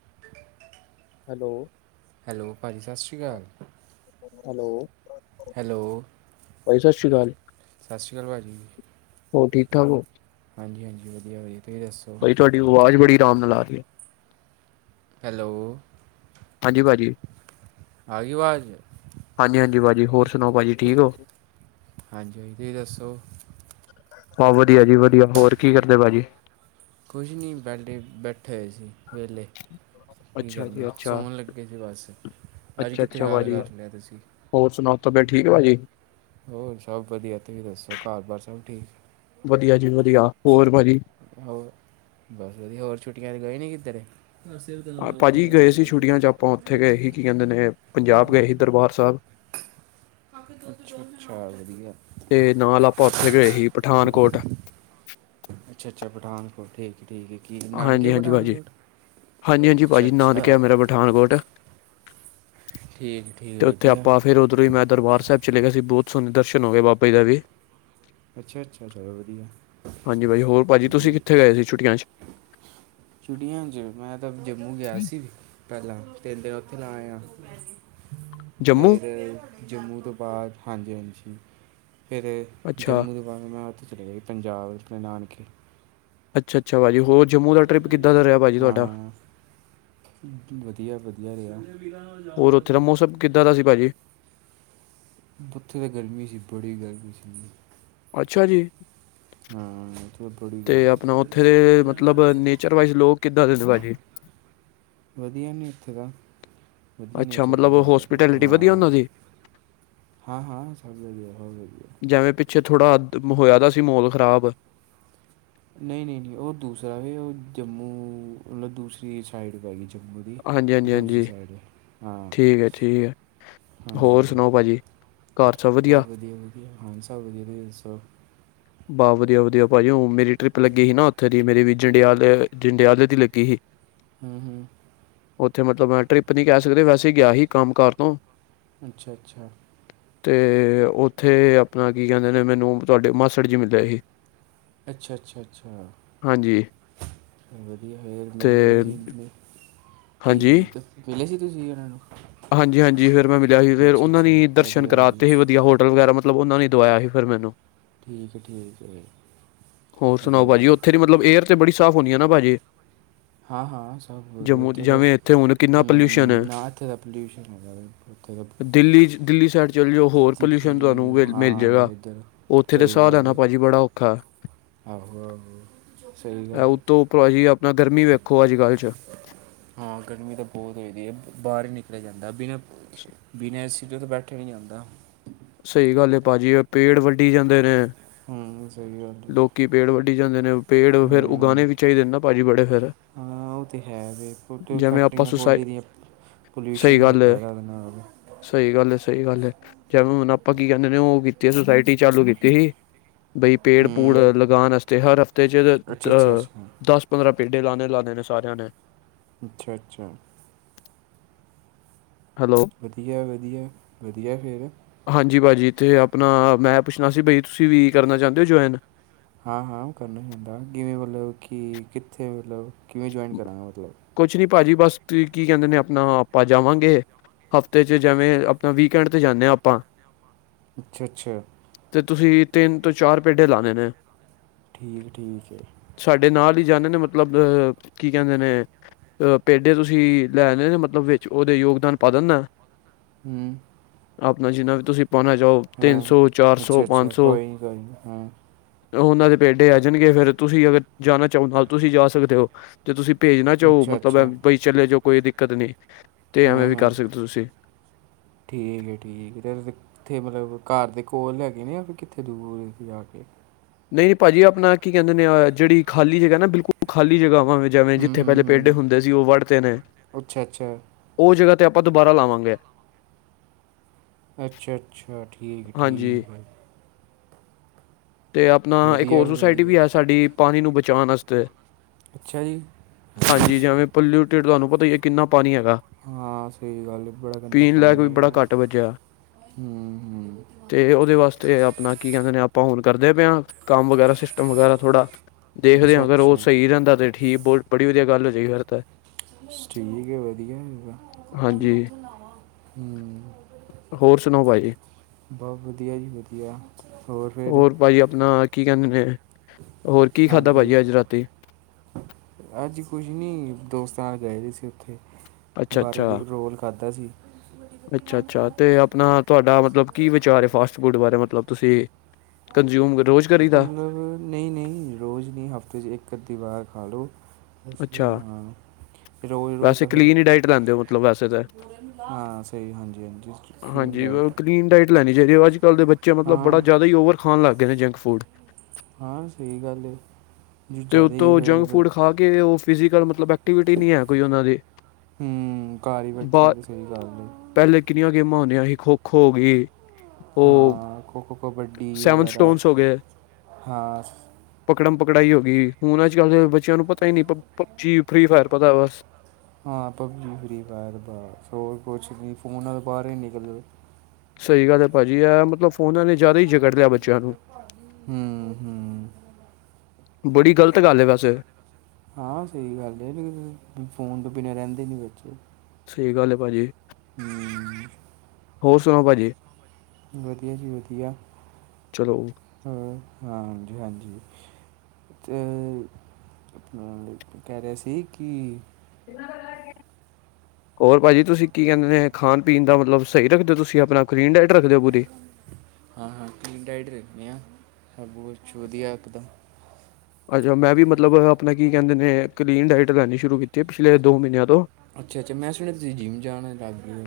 [inaudible] Hello. Hello ਭਾਜੀ ਸਤਿ ਸ਼੍ਰੀ ਅਕਾਲ, ਹੈਲੋ ਹੈਲੋ ਭਾਜੀ ਸਤਿ ਸ਼੍ਰੀ ਅਕਾਲ ਸਤਿ ਸ਼੍ਰੀ ਅਕਾਲ ਭਾਜੀ, ਹੋਰ ਠੀਕ ਠਾਕ ਹੋ? ਹਾਂਜੀ-ਹਾਂਜੀ, ਵਧੀਆ-ਵਧੀਆ। ਭਾਜੀ ਤੁਹਾਡੀ ਆਵਾਜ਼ ਬੜੀ ਆਰਾਮ ਨਾਲ ਆ ਰਹੀ ਹੈ। ਹੈਲੋ। ਹਾਂਜੀ ਭਾਜੀ। ਆ ਗਈ ਆਵਾਜ਼? ਹਾਂਜੀ ਹਾਂਜੀ ਹੋਰ ਸੁਣਾਓ ਭਾਜੀ, ਠੀਕ ਹੋ? ਹਾਂਜੀ, ਤੁਸੀ ਦੱਸੋ? ਹਾਂ ਵਧੀਆ ਜੀ ਵਧੀਆ, ਹੋਰ ਕੀ ਕਰਦੇ ਭਾਜੀ? ਕੁਝ ਨਹੀਂ ਬੈਲੇ ਬੈਠੇ ਹੋਏ ਸੀ, ਵੇਹਲੇ। ਕੀ ਅੱਛਾ ਕਰਨੇ? ਜੀ ਅੱਛਾ ਸੌਣ ਲੱਗੇ ਸੀ ਬਸ, ਅੱਜ ਅੱਛਾ ਕਿੱਥੋਂ ਅੱਛਾ ਯਾਦ ਭਾਜੀ ਕਰ ਲਿਆ ਤੁਸੀਂ? ਹੋਰ ਸੁਣਾਓ ਤਬੀਅਤ ਠੀਕ ਆ ਭਾਜੀ? ਹੋਰ ਸਭ ਵਧੀਆ, ਤੁਸੀਂ ਦੱਸੋ? ਘਰ ਬਾਰ ਸਭ ਠੀਕ। ਵਧੀਆ ਜੀ ਵਧੀਆ ਹੋਰ ਭਾਜੀ ਹੋਰ ਬਸ ਵਧੀਆ, ਹੋਰ ਛੁੱਟੀਆਂ ਤੇ ਗਏ ਨੀ ਕਿਧਰੇ? ਭਾਜੀ ਗਏ ਸੀ ਛੁੱਟੀਆਂ ਚ ਆਪਾਂ ਉੱਥੇ ਗਏ ਹੀ ਕਿ ਕਹਿੰਦੇ ਨੇ, ਪੰਜਾਬ ਗਏ ਸੀ ਚਲ ਦਰਬਾਰ ਸਾਹਿਬ। ਅੱਛਾ ਅੱਛਾ ਵਧੀਆ ਤੇ ਨਾਲ ਆਪਾਂ ਉੱਥੇ ਗਏ ਸੀ ਪਠਾਨਕੋਟ। ਅੱਛਾ-ਅੱਛਾ ਪਠਾਨਕੋਟ ਠੀਕ ਹੈ। ਠੀਕ ਹੈ ਕੀ ਨਾਨਕੇ ਹਾਂਜੀ-ਹਾਂਜੀ ਭਾਜੀ, ਪਠਾਨਕੋਟ ਹਾਂਜੀ- ਹਾਂਜੀ ਅੱਛਾ ਭਾਜੀ, ਨਾਨਕੇ ਅੱਛਾ ਹੈ ਮੇਰਾ ਪਠਾਨਕੋਟ। ਠੀਕ ਠੀਕ ਤੇ ਉੱਥੇ ਵਧੀਆ ਆਪਾਂ ਫਿਰ ਉੱਧਰੋਂ ਹੀ ਮੈਂ ਦਰਬਾਰ ਸਾਹਿਬ ਚਲੇ ਗਿਆ ਸੀ, ਬਹੁਤ ਸੋਹਣੇ ਦਰਸ਼ਨ ਹੋ ਗਏ ਬਾਬੇ ਦਾ ਵੀ। ਅੱਛਾ ਅੱਛਾ ਚਲੋ ਵਧੀਆ ਹਾਂਜੀ ਭਾਜੀ ਹੋਰ ਭਾਜੀ ਤੁਸੀਂ ਕਿੱਥੇ ਗਏ ਸੀ? ਛੁੱਟੀਆਂ ਚ। ਛੁਟੀਆਂ ਚ ਮੈਂ ਤਾਂ ਜੰਮੂ ਗਿਆ ਸੀ ਪਹਿਲਾਂ ਥਲਾ ਆਇਆ ਜੰਮੂ ਫਿਰ ਜੰਮੂ ਤੋਂ ਬਾਅਦ ਹਾਂਜੀ-ਹਾਂਜੀ ਫਿਰ ਅੱਛਾ ਜੰਮੂ ਦੇ ਬਾਦ ਮੈਂ ਉੱਥੇ ਚਲੇ ਗਿਆ ਪੰਜਾਬ ਜਿੱਥੇ ਨਾਨਕੇ ਅੱਛਾ-ਅੱਛਾ ਭਾਜੀ ਹੋਰ ਜੰਮੂ ਦਾ ਟਰਿਪ ਕਿੱਦਾਂ ਦਾ ਰਿਹਾ ਭਾਜੀ ਤੁਹਾਡਾ? ਵਧੀਆ-ਵਧੀਆ ਰਿਹਾ। ਹੋਰ ਉੱਥੇ ਦਾ ਮੌਸਮ ਕਿੱਦਾਂ ਦਾ ਸੀ ਭਾਜੀ ਉੱਥੇ ਤਾਂ ਗਰਮੀ ਸੀ ਬੜੀ ਗਰਮੀ ਸੀ। ਅੱਛਾ ਜੀ। ਹਾਂ ਉੱਥੇ ਤਾਂ ਬੜੀ ਤੇ ਗਰਮੀ ਆਪਣਾ ਉੱਥੇ ਸੀ। ਦੇ ਮਤਲਬ ਨੇਚਰ ਵਾਈਜ ਲੋਕ ਕਿੱਦਾਂ ਦੇ ਭਾਜੀ। [unintelligible] ਵਧੀਆ ਨੇ ਇੱਥੇ ਦਾ। ਵਧੀਆ ਅੱਛਾ ਨੇਚਰ ਨੇ ਮਤਲਬ ਹੋਸਪੀਟੈਲਿਟੀ ਵਧੀਆ ਉਹਨਾਂ ਦੀ। ਹਾਂ-ਹਾਂ ਸਬ ਵਧੀਆ, ਜਿਵੇਂ ਪਿੱਛੇ ਥੋੜਾ ਅ ਹੋਇਆ ਦਾ ਸੀ ਮੋਹਲ ਖ਼ਰਾਬ। ਨਹੀਂ-ਨਹੀਂ-ਨਹੀਂ ਉਹ ਦੂਸਰਾ ਵੀ ਉਹ ਜੰਮੂ ਮਤਲਬ ਦੂਸਰੀ ਸਾਈਡ ਪੈਗੀ। ਹਾਂਜੀ ਵਧੀਆ ਹਾਂਜੀ ਦੂਸਰੀ ਹਾਂਜੀ ਸਾਈਡ ਠੀਕ ਹੈ ਠੀਕ ਹੈ ਹਾਂਜੀ ਹੋਰ ਸੁਣਾਓ ਭਾਜੀ ਘਰ ਸਭ ਵਧੀਆ? ਹਾਂ ਸਭ ਵਧੀਆ, ਤੁਸੀ ਦੱਸੋ? ਬਾਹ ਵਧੀਆ-ਵਧੀਆ ਭਾਜੀ ਮੇਰੀ ਟਰਿਪ ਲੱਗੀ ਹੀ ਨਾ ਉੱਥੇ ਦੀ ਮੇਰੀ ਵੀ ਜੰਡਿਆਲੇ-ਜੰਡਿਆਲੇ ਦੀ ਲੱਗੀ ਹੀ। ਹੂੰ-ਹੂੰ, ਉੱਥੇ ਮਤਲਬ ਟਰਿਪ ਨੀ ਕਹਿ ਸਕਦੇ ਵੈਸੇ ਹੀ ਗਿਆ ਸੀ ਕੰਮ ਕਾਰ ਤੋਂ। ਅੱਛਾ-ਅੱਛਾ, ਤੇ ਉੱਥੇ ਆਪਣਾ ਕੀ ਕਹਿੰਦੇ ਨੇ ਮੈਨੂੰ ਤੁਹਾਡੇ ਮਾਸੜ ਜੀ ਮਿਲੇ ਸੀ। ਅੱਛਾ-ਅੱਛਾ-ਅੱਛਾ ਹਾਂਜੀ ਵਧੀਆ ਫਿਰ ਤੇ ਮੇਲ ਲੇਣਾ ਸੀ। ਕੀ ਹਾਂਜੀ ਮਿਲੇ ਸੀ ਤੁਸੀਂ ਉਹਨਾਂ ਨੂੰ। ਹਾਂਜੀ ਹਾਂਜੀ ਫੇਰ ਮੈਂ ਮਿਲਿਆ ਸੀ ਫਿਰ ਅੱਛਾ ਉਹਨਾਂ ਅੱਛਾ ਦੀ ਦਰਸ਼ਨ ਵਧੀਆ ਕਰਾਤੇ ਸੀ ਵਧੀਆ ਹੋਟਲ ਵਗੈਰਾ ਮਤਲਬ ਉਹਨਾਂ ਨੇ ਦਵਾਇਆ ਸੀ ਫਿਰ ਮੈਨੂੰ। ਠੀਕ ਹੈ ਠੀਕ ਹੈ ਹੋਰ ਸੁਣਾਓ ਵਧੀਆ ਭਾਜੀ ਉੱਥੇ ਦੀ ਮਤਲਬ ਏਅਰ ਤੇ ਬੜੀ ਸਾਫ਼ ਹੋਣੀ ਆ ਨਾ ਭਾਜੀ। ਹਾਂ-ਹਾਂ ਸਭ ਵਧੀਆ ਜੰਮੂ ਉੱਥੇ ਤਾਂ ਜਿਵੇਂ ਇੱਥੇ ਹੁਣ ਕਿੰਨਾ ਪੋਲਿਊਸ਼ਨ ਹੈ ਹੂੰ ਨਾ ਇੱਥੇ ਆਪਣੇ ਪੋਲਊਸ਼ਨ ਹੈਗਾ ਵੇ ਓਥੇ, ਦਿੱਲੀ ਦਿੱਲੀ ਸਾਈਡ ਚਲ ਜੋ ਹੋਰ ਪੋਲਿਊਸ਼ਨ ਤੁਹਾਨੂੰ ਵਿਚ ਮਿਲ ਜਾਏਗਾ ਹਾਂ ਇੱਧਰ ਉੱਥੇ ਤੇ ਸਹੀ ਸਾਹ ਗੱਲ ਲੈਣਾ ਹੈ ਭਾਜੀ ਬੜਾ ਔਖਾ ਹੈ। ਆਹੋ ਆਹ ਸਹੀ ਇਹ ਗੱਲ ਏ। ਉਤੋਂ ਭਾਜੀ ਆਪਣਾ ਗਰਮੀ ਵੇਖੋ ਅੱਜ ਕੱਲ੍ਹ 'ਚ ਹਾਂ ਗਰਮੀ ਤਾਂ ਬਹੁਤ ਹੋਈ ਦੀ ਹੈ ਬਾਹਰ ਹੀ ਨਿਕਲਿਆ ਜਾਂਦਾ ਬਿਨਾਂ ਬਿਨਾ ਏਸੀ ਤੋਂ ਤੇ ਬੈਠਿਆ ਨੀ ਜਾਂਦਾ। ਸਹੀ ਗੱਲ ਏ ਭਾਜੀ ਪੇੜ ਵੱਡੀ ਜਾਂਦੇ ਨੇ। ਹੂੰ ਸਹੀ ਗੱਲ ਹੈ ਲੋਕੀ ਪੇੜ ਵੱਡੀ ਜਾਂਦੇ ਨੇ ਪੇੜ ਫੇਰ ਹੂੰ ਉਗਾਣੇ ਵੀ ਚਾਹੀਦੇ ਨੇ ਨਾ ਭਾਜੀ ਬੜੇ ਫੇਰ। ਉਹ ਤਾਂ ਹੈ ਜਿਵੇਂ ਆਪਾਂ ਫੈਕਟਰੀਆਂ ਸੁਸਾਇ ਖੋਲ੍ਹਿਆ ਦੀਆਂ, ਪੋਲੂਸ਼ਨ ਸਹੀ ਹੋ ਗੱਲ ਐ ਰਿਹਾ ਉਹਦੇ ਨਾਲ ਸਹੀ ਗੱਲ, ਸਹੀ ਗੱਲ ਹੈ ਜਵੇ ਹੁਣ ਆਪਾਂ ਕੀ ਕਹਿੰਦੇ ਨੇ ਉਹ ਕੀਤੀ ਸੁਸਾਇਟੀ ਚਾਲੂ ਕੀਤੀ ਸੀ ਬਈ, ਪੇੜ ਪੂੜ ਹੂੰ ਲਗਾਉਣ ਵਾਸਤੇ ਹਰ ਹਫ਼ਤੇ ਚ ਅੱਛਾ ਅ ਅੱਛਾ ਅੱਛਾ ਦਸ ਪੰਦਰਾਂ, ਪੇਡੇ ਲਾਣੇ ਲਾਉਦੇ ਨੇ ਸਾਰਿਆਂ ਨੇ, ਅੱਛਾ-ਅੱਛਾ, ਹੈਲੋ ਵਧੀਆ-ਵਧੀਆ-ਵਧੀਆ ਫਿਰ, ਜੀ ਭਾਜੀ ਇੱਥੇ ਆਪਣਾ ਮੈਂ ਪੁੱਛਣਾ ਸੀ ਬਈ ਤੁਸੀਂ ਵੀ ਕਰਨਾ ਚਾਹੁੰਦੇ ਹੋ ਜੁਆਇਨ, ਹਾਂ-ਹਾਂ ਉਹ ਕਰਨਾ ਹੈ ਕਿਵੇਂ? ਮਤਲਬ ਕਿ ਕਿੱਥੇ? ਮਤਲਬ ਕਿਵੇਂ ਜੁਆਇਨ ਕਰਾਂਗੇ ਮਤਲਬ, ਕੁਛ ਨੀ ਭਾਜੀ ਬਸ ਤੁਸੀਂ ਕੀ ਕਹਿੰਦੇ ਨੇ ਆਪਣਾ ਆਪਾਂ ਜਾਵਾਂਗੇ, ਹਫ਼ਤੇ ਚ ਜਿਵੇਂ ਆਪਣਾ ਵੀਕਐਂਡ ਤੇ ਜਾਂਦੇ ਹਾਂ ਆਪਾਂ ਅੱਛਾ ਅੱਛਾ ਤੇ ਤੁਸੀਂ ਤਿੰਨ ਤੋਂ ਚਾਰ ਪੇਡੇ ਲਾਣੇ ਨੇ ਠੀਕ ਠੀਕ ਸਾਡੇ ਨਾਲ ਹੀ ਜਾਣੇ ਨੇ ਮਤਲਬ ਕੀ ਕਹਿੰਦੇ ਨੇ ਅਹ ਪੇਡੇ ਤੁਸੀਂ ਲੈਨੇ ਨੇ ਮਤਲਬ ਵਿੱਚ ਉਹਦੇ ਯੋਗਦਾਨ ਪਾ ਹਮ ਆਪਣਾ ਜਿੰਨਾ ਵੀ ਤੁਸੀਂ ਪਾਉਣਾ ਚਾਹੋ ਤਿੰਨ ਸੌ ਚਾਰ ਸੌ ਅੱਛਾ ਅੱਛਾ ਪੰਜ ਸੌ ਕੋਈ ਨਹੀਂ ਕੋਈ ਨਹੀਂ ਹਾਂ ਉਹਨਾਂ ਦੇ ਪੇਡੇ ਆ ਜਾਣਗੇ ਫੇਰ ਤੁਸੀਂ ਅਗਰ ਜਾਣਾ ਚਾਹੋ ਨਾਲ ਤੁਸੀਂ ਜਾ ਸਕਦੇ ਹੋ ਤੇ ਤੁਸੀਂ ਭੇਜ ਨਾ ਚਾਹੋ ਅੱਛਾ ਮਤਲਬ ਬਈ ਚਲੇ ਜਾਓ ਕੋਈ ਦਿੱਕਤ ਨਹੀਂ ਤੇ ਹਮ ਐਵੇਂ ਵੀ ਹਮ ਕਰ ਸਕਦੇ ਤੁਸੀਂ ਠੀਕ ਹੈ ਠੀਕ ਤੇ ਇਥੇ ਮਤਲਬ ਘਰ ਦੇ ਕੋਲ ਹੈਗੇ ਨੇ ਫਿਰ ਕਿੱਥੇ ਦੂਰ ਜਾ ਕੇ ਨਹੀਂ ਭਾਜੀ ਆਪਣਾ ਕੀ ਕਹਿੰਦੇ ਜਿਹੜੀ ਖਾਲੀ ਜਗ੍ਹਾ ਨਾ ਬਿਲਕੁਲ ਖਾਲੀ ਜਗ੍ਹਾ ਜਵੇ ਹੂੰ ਜਿੱਥੇ ਹੂੰ ਪਹਿਲੇ ਪੇਡੇ ਹੂੰ ਹੁੰਦੇ ਸੀ ਉਹ ਵੜਦੇ ਨੇ ਅੱਛਾ ਅੱਛਾ ਉਹ ਜਗ੍ਹਾ ਤੇ ਆਪਾਂ ਦੁਬਾਰਾ ਲਾਵਾਂਗੇ ਅੱਛਾ ਅੱਛਾ ਠੀਕ ਹੈ ਹਾਂਜੀ ਠੀਕ ਹੈ ਅਤੇ ਆਪਣਾ ਇੱਕ ਵਧੀਆ ਹੋਰ ਸੁਸਾਇਟੀ ਵਧੀਆ ਵੀ ਹੈ ਸਾਡੀ ਪਾਣੀ ਨੂੰ ਬਚਾਉਣ ਵਾਸਤੇ ਅੱਛਾ ਜੀ ਹਾਂਜੀ ਜਿਵੇਂ ਪੋਲਿਊਟਿਡ ਤੁਹਾਨੂੰ ਪਤਾ ਹੀ ਹੈ ਕਿੰਨਾ ਪਾਣੀ ਹੈ ਹਾਂ ਸਹੀ ਗੱਲ ਬੜਾ ਗੰਦਾ ਪੀਣ ਲਾਇਕ ਪਾਣੀ ਵੀ ਹੈ ਬੜਾ ਯਾਰ ਘੱਟ ਬਚਿਆ ਹੂੰ ਹੂੰ ਤੇ ਉਹਦੇ ਵਾਸਤੇ ਆਪਣਾ ਕੀ ਕਹਿੰਦੇ ਨੇ ਆਪਾਂ ਹੁਨ ਕਰਦੇ ਪਏ ਹਾਂ ਕੰਮ ਵਗੈਰਾ ਸਿਸਟਮ ਵਗੈਰਾ ਥੋੜ੍ਹਾ ਦੇਖਦੇ ਹੋ ਅੱਛਾ ਅਗਰ ਉਹ ਅੱਛਾ ਸਹੀ ਰਹਿੰਦਾ ਤੇ ਠੀਕ ਬੜੀ ਵਧੀਆ ਗੱਲ ਹੋ ਜਾਏ ਯਾਰ ਤਾਂ ਠੀਕ ਹੈ ਵਧੀਆ ਹਮ ਹਾਂਜੀ ਹੋਰ ਸੁਣਾਓ ਭਾਜੀ ਬਹੁਤ ਵਧੀਆ ਜੀ ਵਧੀਆ ਹੋਰ ਫਿਰ ਭਾਜੀ ਆਪਣਾ ਕੀ ਕਹਿੰਦੇ ਨੇ ਹੋਰ ਕੀ ਖਾਧਾ ਹਾਂਜੀ ਭਾਜੀ ਅੱਜ ਰਾਤੀ ਅੱਜ ਕੁਝ ਨੀ ਦੋਸਤ ਚਾਹ ਗਏ ਦੀ ਸੀ ਉੱਥੇ ਅੱਛਾ ਬਾਹਰੋਂ ਅੱਛਾ ਦੀ ਰੋਲ ਖਾਧਾ ਸੀ ਅੱਛਾ ਅੱਛਾ ਤੇ ਆਪਣਾ ਤੁਹਾਡਾ ਮਤਲਬ ਕੀ ਵਿਚਾਰ ਹੈ ਫਾਸਟ ਫੂਡ ਬਾਰੇ ਮਤਲਬ ਤੁਸੀਂ ਕੰਜ਼ਿਊਮ ਰੋਜ਼ ਕਰੀਦਾ ਮਤਲਬ ਨਹੀਂ ਨਹੀਂ ਰੋਜ਼ ਨਹੀਂ ਹਫ਼ਤੇ ਚ ਇੱਕ ਅੱਧੀ ਵਾਰ ਹਲੋ ਅੱਛਾ ਰੋਜ਼ ਰੋਜ਼ ਵੈਸੇ ਤਾਂ ਫਿਰ ਕਲੀਨ ਹੀ ਡਾਇਟ ਲੈਂਦੇ ਹੋ ਮਤਲਬ ਵੈਸੇ ਤਾਂ ਹਾਂ ਸਹੀ ਹਾਂਜੀ ਹਾਂਜੀ ਹਾਂਜੀ ਡਾਈਟ ਕਲੀਨ ਡਾਇਟ ਲੈਣੀ ਚਾਹੀਦੀ ਅੱਜ ਕੱਲ ਦੇ ਬੱਚੇ ਮਤਲਬ ਬੜਾ ਹਾਂ ਜ਼ਿਆਦਾ ਹੀ ਓਵਰ ਖਾਣ ਲੱਗ ਗਏ ਨੇ ਜੰਕ ਫੂਡ ਹਾਂ ਸਹੀ ਗੱਲ ਜੋ ਤੇ ਜ਼ਿਆਦਾ ਹੀ ਉਤੋਂ ਜੰਕ ਫਿਰ ਫੂਡ ਖਾ ਕੇ ਉਹ ਫਿਜ਼ਕਲ ਮਤਲਬ ਐਕਟੀਵਿਟੀ ਨਹੀਂ ਹੈ ਕੋਈ ਉਹਨਾਂ ਦੇ ਹੂੰ ਘਰ ਹੀ ਬੈਠੇ ਬਰ ਰਹਿੰਦੇ ਸਹੀ ਗੱਲ ਹੈ ਪਹਿਲੇ ਗੇਮਾਂ ਹੁੰਦੀਆਂ ਸੀ ਖੋ ਖੋ ਹੋ ਗਈ ਉਹ ਹਾਂ ਖੋ ਖੋ ਕਬੱਡੀ ਸੈਵਨ ਵਗੈਰਾ ਸਟੋਨਸ ਹੋ ਗਏ ਹਾਂ ਕੜਾਈ ਹੋ ਗਈ ਹੁਣ ਅੱਜ ਕੱਲ ਦੇ ਬੱਚਿਆਂ ਨੂੰ ਪਤਾ ਹੀ ਨਹੀਂ ਪਬਜੀ ਫਰੀ ਫਾਇਰ ਪਤਾ ਬਸ ਹਾਂ ਪਬਜੀ ਫ੍ਰੀ ਫਾਇਰ ਬਸ ਹੋਰ ਕੁਛ ਨੀ ਫੋਨ ਤਾਂ ਬਾਰ ਈ ਨਿਕਲਦੇ। ਸਹੀ ਗੱਲ ਐ ਭਾਜੀ ਐ ਮਤਲਬ ਫੋਨਾਂ ਨੇ ਜਾਦਾ ਈ ਜਗੜ ਲਿਆ ਬੱ ਹੂੰ ਹੂੰ ਬੜੀ ਗ਼ਲਤ ਗੱਲ ਐ ਵੈਸੇ। ਹਾਂ ਸਹੀ ਗੱਲ ਐ ਫੋਨ ਤੋਂ ਬਿਨਾਂ ਰਹਿੰਦੇ ਈ ਨੀ ਬੱਚੇ ਸਹੀ ਗੱਲ ਐ ਭਾਜੀ। ਹੂੰ ਹੋਰ ਸੁਨਾਓ ਭਾਜੀ। ਵਧੀਆ ਜੀ ਵਧੀਆ ਚਲੋ ਹੋ ਹਾਂਜੀ ਹਾਂਜੀ ਤੇ ਅਪਣਾ ਕਹਿ ਰਹਿਆ ਸੀ ਕੀ [unintelligible] ਹੋਰ ਭਾਜੀ ਤੁਸੀਂ ਕੀ ਕੈਂਦੇ ਖਾਣ ਪੀਣ ਦਾ ਮਤਲਬ ਸਈ ਰੱਖਦੇ ਓ ਤੁਸੀਂ ਆਪਣਾ ਕਲੀਨ ਡਾਇਟ ਰੱਖਦੇ ਹੋ ਪੂਰੀ ਹਾਂ ਹਾਂ ਕਲੀਨ ਡਾਈਟ ਰੱਖਣੀ ਆ ਸਭ ਕੁਛ ਵਧੀਆ ਇੱਕ ਤਾਂ ਅੱਛਾ ਮੈਂ ਵੀ ਮਤਲਬ ਆਪਣਾ ਕੀ ਕੈਂਦੇ ਨੇ ਕਲੀਨ ਡਾਇਟ ਲੈਣੀ ਸ਼ੁਰੂ ਕੀਤੀ ਪਿਛਲੇ ਦੋ ਮਹੀਨਿਆਂ ਤੋਂ ਅੱਛਾ ਅੱਛਾ ਮੈਂ ਸੁਣਿਆ ਤੁਸੀਂ ਜਿੰਮ ਜਾਣ ਲਾਗੇ ਓ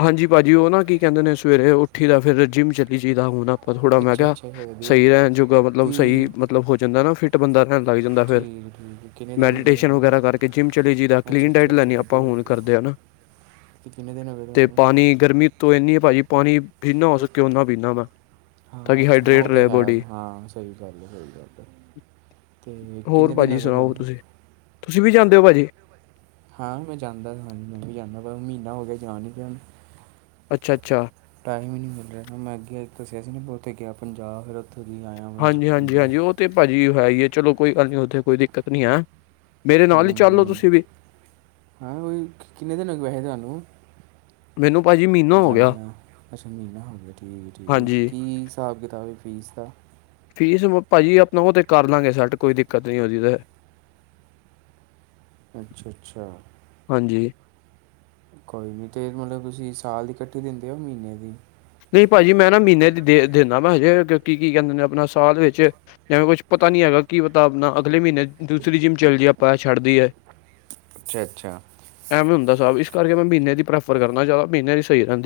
ਹਾਂਜੀ ਭਾਜੀ ਓ ਨਾ ਕੀ ਕੇਂਦੇ ਨੇ ਸਵੇਰੇ ਉੱਠੀ ਦਾ ਫਿਰ ਜਿੰਮ ਚਲੀ ਚੀ ਦਾ ਹੁਨ ਪਰ ਥੋੜ੍ਹਾ ਮੈਂ ਅੱਛਾ ਕਿਆ ਅੱਛਾ ਫਿਰ ਵਧੀਆ ਸਈ ਰਹਿਣ ਜੋਗਾ ਮਤਲਬ ਸਈ ਕੀ ਮਤਲਬ ਹੋ ਜਾਂਦਾ ਨਾ ਫਿੱਟ ਬੰਦਾ ਰਹਿਣ ਲੱਗ ਜਾਂਦਾ ਫਿਰ ਠੀਕ ਠੀਕ ਕਿੰਨੇ ਦਿਨ ਹੋ ਗਏ ਮੈਡੀਟੇਸ਼ਨ ਤੁਹਾਨੂੰ ਵਗੈਰਾ ਕਰਕੇ ਜਿੰਮ ਚਲੀ ਜੀਦਾ ਅੱਛਾ ਕਲੀਨ ਅੱਛਾ ਡਾਇਟ ਅੱਛਾ ਲੈਣੀ ਆਪਾਂ ਵਧੀਆ ਹੁਣ ਵਧੀਆ ਕਰਦੇ [unintelligible] ਤੇ ਕਿੰਨੇ ਦਿਨ ਹੋਗੇ ਤੇ ਪਾਣੀ ਗਰਮੀ ਉਤੋਂ ਇੰਨੀ ਭਾਜੀ ਪਾਣੀ ਜਿਨ੍ਹਾਂ ਹੋ ਸਕੇ ਓਨਾ ਪੀਂਨਾ ਮੈਂ ਤਾਂ ਹਾਂ ਕਿ ਅੱਛਾ ਹਾਈਡਰੇਟ ਓ ਤੇ ਰਹੇ ਹੈ ਬੋਡੀ ਹਾਂ ਸਹੀ ਗੱਲ ਐ ਸਈ ਗੱਲ ਤੇ ਹੋਰ ਕਿੰਨੇ ਦਿਨ ਭਾਜੀ ਹੋ ਗਏ ਸੁਣਾਓ ਤੁਹਾਨੂੰ? ਤੁਸੀਂ ਤੁਸੀਂ ਵੀ ਜਾਂਦੇ ਓ ਭਾਜੀ? ਹਾਂ ਮੈਂ ਜਾਂਦਾ ਹਾਂ ਮੈਂ ਵੀ ਜਾਂਨਾ ਮਹੀਨਾ ਹੋ ਗਿਆ ਕੇ ਜਾ ਨੀ ਰਿਆ ਅੱਛਾ-ਅੱਛਾ, ਟਾਈਮ ਈ ਨੀ ਮਿਲ ਰਿਆ ਮੈਂ ਅੱਗੇ ਦੱਸਿਆ ਸੀ ਨਾ ਉੱਥੇ ਗਿਆ ਪੰਜਾਬ ਉੱਥੋਂ ਦੀ ਆਇਆ ਮੈਂ ਅੱਜ। ਹਾਂਜੀ ਹੂੰ ਹਾਂਜੀ ਹਾਂਜੀ ਓ ਤੇ ਭਾਜੀ ਹੈ ਈ ਐ ਚਲੋ ਕੋਈ ਗੱਲ ਨੀ ਉੱਥੇ ਕੋਈ ਦਿੱਕਤ ਨੀ ਆ। ਹੂੰ ਹੂੰ ਹਾਂ ਕੋਈ ਕਿੰਨੇ ਦਿਨ ਹੋਗੇ ਵੈਸੇ ਤੁਹਾਨੂੰ ਮੈਨੂੰ ਭਾਜੀ ਮਹੀਨਾ ਹੋ ਗਿਆ ਜਾਂਦੇ ਆ ਅੱਛਾ ਮਹੀਨਾ ਹੋ ਗਿਆ ਠੀਕ ਠੀਕ ਹਾਂਜੀ ਕੀ ਹਿਸਾਬ ਕਿਤਾਬ ਏ ਫੀਸ ਦਾ? ਫੀਸ ਭਾਜੀ ਆਪਣਾ ਆਬਤੇ ਕਰ ਲਾਂਗੇ ਸੈੱਟ ਕੋਈ ਦਿੱਕਤ ਨੀ ਓਦੀ ਤਾਂ ਅੱਛਾ ਅੱਛਾ ਹਾਂਜੀ ਕੋਈ ਨੀ ਤੇ ਮਤਲਬ ਤੁਸੀਂ ਸਾਲ ਦੀ ਕੱਠੀ ਦਿੰਦੇ ਓ ਮਹੀਨੇ ਦੀ ਨਈ ਭਾਜੀ ਮੈਂ ਨਾ ਮਹੀਨੇ ਦੇ ਦਿੰਨਾ ਵਾ ਹਜੇ ਕੀ ਕੀ ਕੈਂਦੇ ਨੇ ਆਪਣਾ ਸਾਲ ਵਿੱਚ ਜਿਵੇਂ ਕੁੱਛ ਪਤਾ ਨੀ ਹੈਗਾ ਕੀ ਪਤਾ ਆਪਣਾ ਅਗਲੇ ਮਹੀਨੇ ਦੂਸਰੀ ਜਿੰਮ ਚੱਲ ਜੀਏ ਆਪਾਂ ਛੱਡ ਦੀਏ ਅੱਛਾ ਅੱਛਾ ਐਵੇਂ ਹੁੰਦਾ ਇਸ ਕਰਕੇ ਮੈਂ ਮਹੀਨੇ ਦੀ ਪ੍ਰੈਫਰ ਕਰਨਾ ਜ਼ਿਆਦਾ ਮਹੀਨੇ ਦੀ ਸਹੀ ਰੇਂ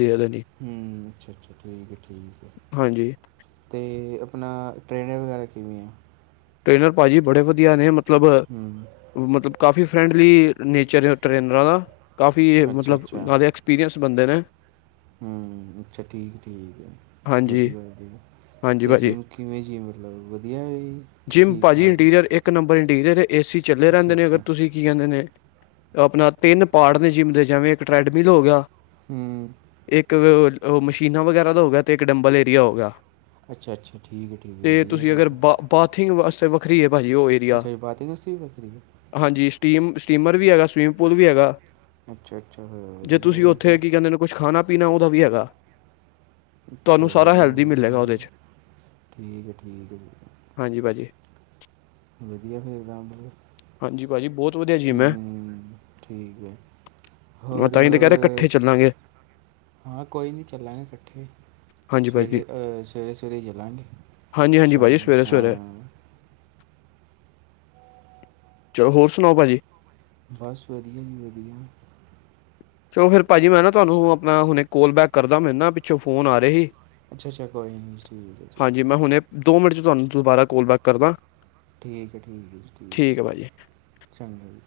ਹੂੰ ਅੱਛ ਅੱਛਾ ਠੀਕ ਏ ਠੀਕ ਏ ਹਾਂਜੀ। ਤੇ ਅਪਨਾ ਟ੍ਰੇਨਰ ਵਗੈਰਾ ਕਿਵੇਂ ਆ? ਟ੍ਰੇਨਰ ਭਾਜੀ ਬੜੇ ਵਧੀਆ ਨੇ ਮਤਲਬ ਹੂੰ ਮਤਲਬ ਕਾਫੀ ਫਰੈਂਡਲੀ ਨੇਚਰ ਆ ਟ੍ਰੇਨਰਾਂ ਦਾ ਕਾਫੀ ਅੱਛਾ ਮਤਲਬ ਅੱਛਾ ਨਾਲੇ ਐਕਸਪੀਰੀਅੰਸ ਬੰਦੇ ਨੇ ਹੂੰ ਅੱਛਾ ਠੀਕ ਠੀਕ ਹਾਂਜੀ ਵਧੀਆ ਵਧੀਆ ਹਾਂਜੀ ਤੇ ਜਿੰਮ ਕਿਵੇਂ ਜੀ ਮਤਲਬ ਵਧੀਆ ਐ ਜਿਮ ਭਾਜੀ ਇੰਟੀਰੀਅਰ ਇੱਕ ਨੰਬਰ ਇੰਟੀਰੀਅਰ ਏ ਸੀ ਚੱਲੇ ਅੱਛਾ ਰੇਂਦੇ ਨੇ ਅਗਰ ਅੱਛਾ ਤੁਸੀਂ ਕੀ ਕੈਂਦੇ ਨੇ ਆਪਣਾ ਤਿੰਨ ਪਾਰਟ ਨੇ ਜਿੰਮ ਦੇ ਜਿਵੇਂ ਇੱਕ ਟਰੈਡਮਿਲ ਹੋ ਗਿਆ ਹੂੰ ਇੱਕ ਮਸ਼ੀਨਾਂ ਵਗੈਰਾ ਦਾ ਹੋ ਗਿਆ ਤੇ ਇੱਕ ਡੰਬਲ ਏਰੀਆ ਹੋਗਾ ਅੱਛਾ ਅੱਛਾ ਠੀਕ ਐ ਠੀਕ ਐ ਵਧੀਆ ਫਿਰ ਤਾਂ ਥੀਨ ਵਾਸਤੇ ਵੱਖਰੀ ਹੈ ਭਾਜੀ ਓ ਏਰੀਆ ਅੱਛਾ ਜੀ ਬਾਤ ਇੰਡਸਟਰੀ ਵੱਖਰੀ ਹੈ ਹਾਂਜੀ ਸਟੀਮ ਸਟੀਮਰ ਵੀ ਹੈਗਾ। ਸਵਮਿੰਗ ਪੂਲ ਵੀ ਹੈਗਾ ਅੱਛਾ ਅੱਛਾ ਫਿਰ ਜੇ ਵਧੀਆ ਤੁਸੀਂ ਫਿਰ ਔਥੇ ਤਾਂ ਕੀ ਕੈੰਦੇ ਕੁਛ ਖਾਣਾ ਪੀਣਾ ਉਦਾ ਵੀ ਹੈਗਾ। ਅੱਛਾ ਤੁਹਾਨੂੰ ਸਾਰਾ ਵਧੀਆ ਹੈਲਦੀ ਮਿਲੇਗਾ ਫੇਰ ਉਹਦੇ ਤੇ 'ਚ ਠੀਕ ਏ ਠੀਕ ਏ ਜੀ ਭਾਜੀ। ਵਧੀਆ ਫੇਰ ਰਾਮ ਮਿਲ ਗਿਆ। ਹਾਂਜੀ ਭਾਜੀ ਬਹੁਤ ਵਧੀਆ ਜਿਮ ਐਂ। ਠੀਕ ਹੈ ਮੈਂ ਹੋਰ ਤਾਂਹੀ ਤੇ ਕੈ ਰਿਹਾ ਕੱਠੇ ਮਤਲਬ ਚੱਲਾਂਗੇ। ਹਾਂ ਕੋਈ ਨੀ ਚੱਲਾਂਗੇ ਕੱਠੇ। ਹਾਂਜੀ ਭਾਜੀ ਸਵੇਰੇ ਅ ਸਵੇਰੇ ਸਵੇਰੇ ਈ ਚਲਾਂਗੇ ਹਾਂਜੀ ਹਾਂਜੀ ਭਾਜੀ ਸਾ਼ਮ ਸਵੇਰੇ ਸਵੇਰੇ ਹਾਂ। ਹੋਰ ਸੁਣਾਓ ਭਾਜੀ? ਬਸ ਵਧੀਆ ਜੀ ਵਧੀਆ। ਚਲੋ ਫਿਰ ਭਾਜੀ ਮੈਂ ਨਾ ਤੁਹਾਨੂੰ ਆਪਣਾ ਹੁਣੇ ਕੋਲ ਬੈਕ ਕਰਦਾ ਮੇਨੂੰ ਨਾ ਪਿੱਛੋਂ ਫੋਨ ਆ ਰੇ ਸੀ ਅੱਛਾ ਅੱਛਾ ਕੋਈ ਨੀ ਠੀਕ ਐ ਠੀਕ ਹਾਂਜੀ ਐ। ਮੈਂ ਹੁਣੇ ਦੋ ਮਿੰਟ 'ਚ ਤੁਹਾਨੂੰ ਦੁਬਾਰਾ ਕੋਲ ਬੈਕ ਕਰਦਾ। ਠੀਕ ਹੈ ਠੀਕ ਹੈ ਜੀ ਠੀਕ ਹੈ, ਚੰਗਾ ਜੀ।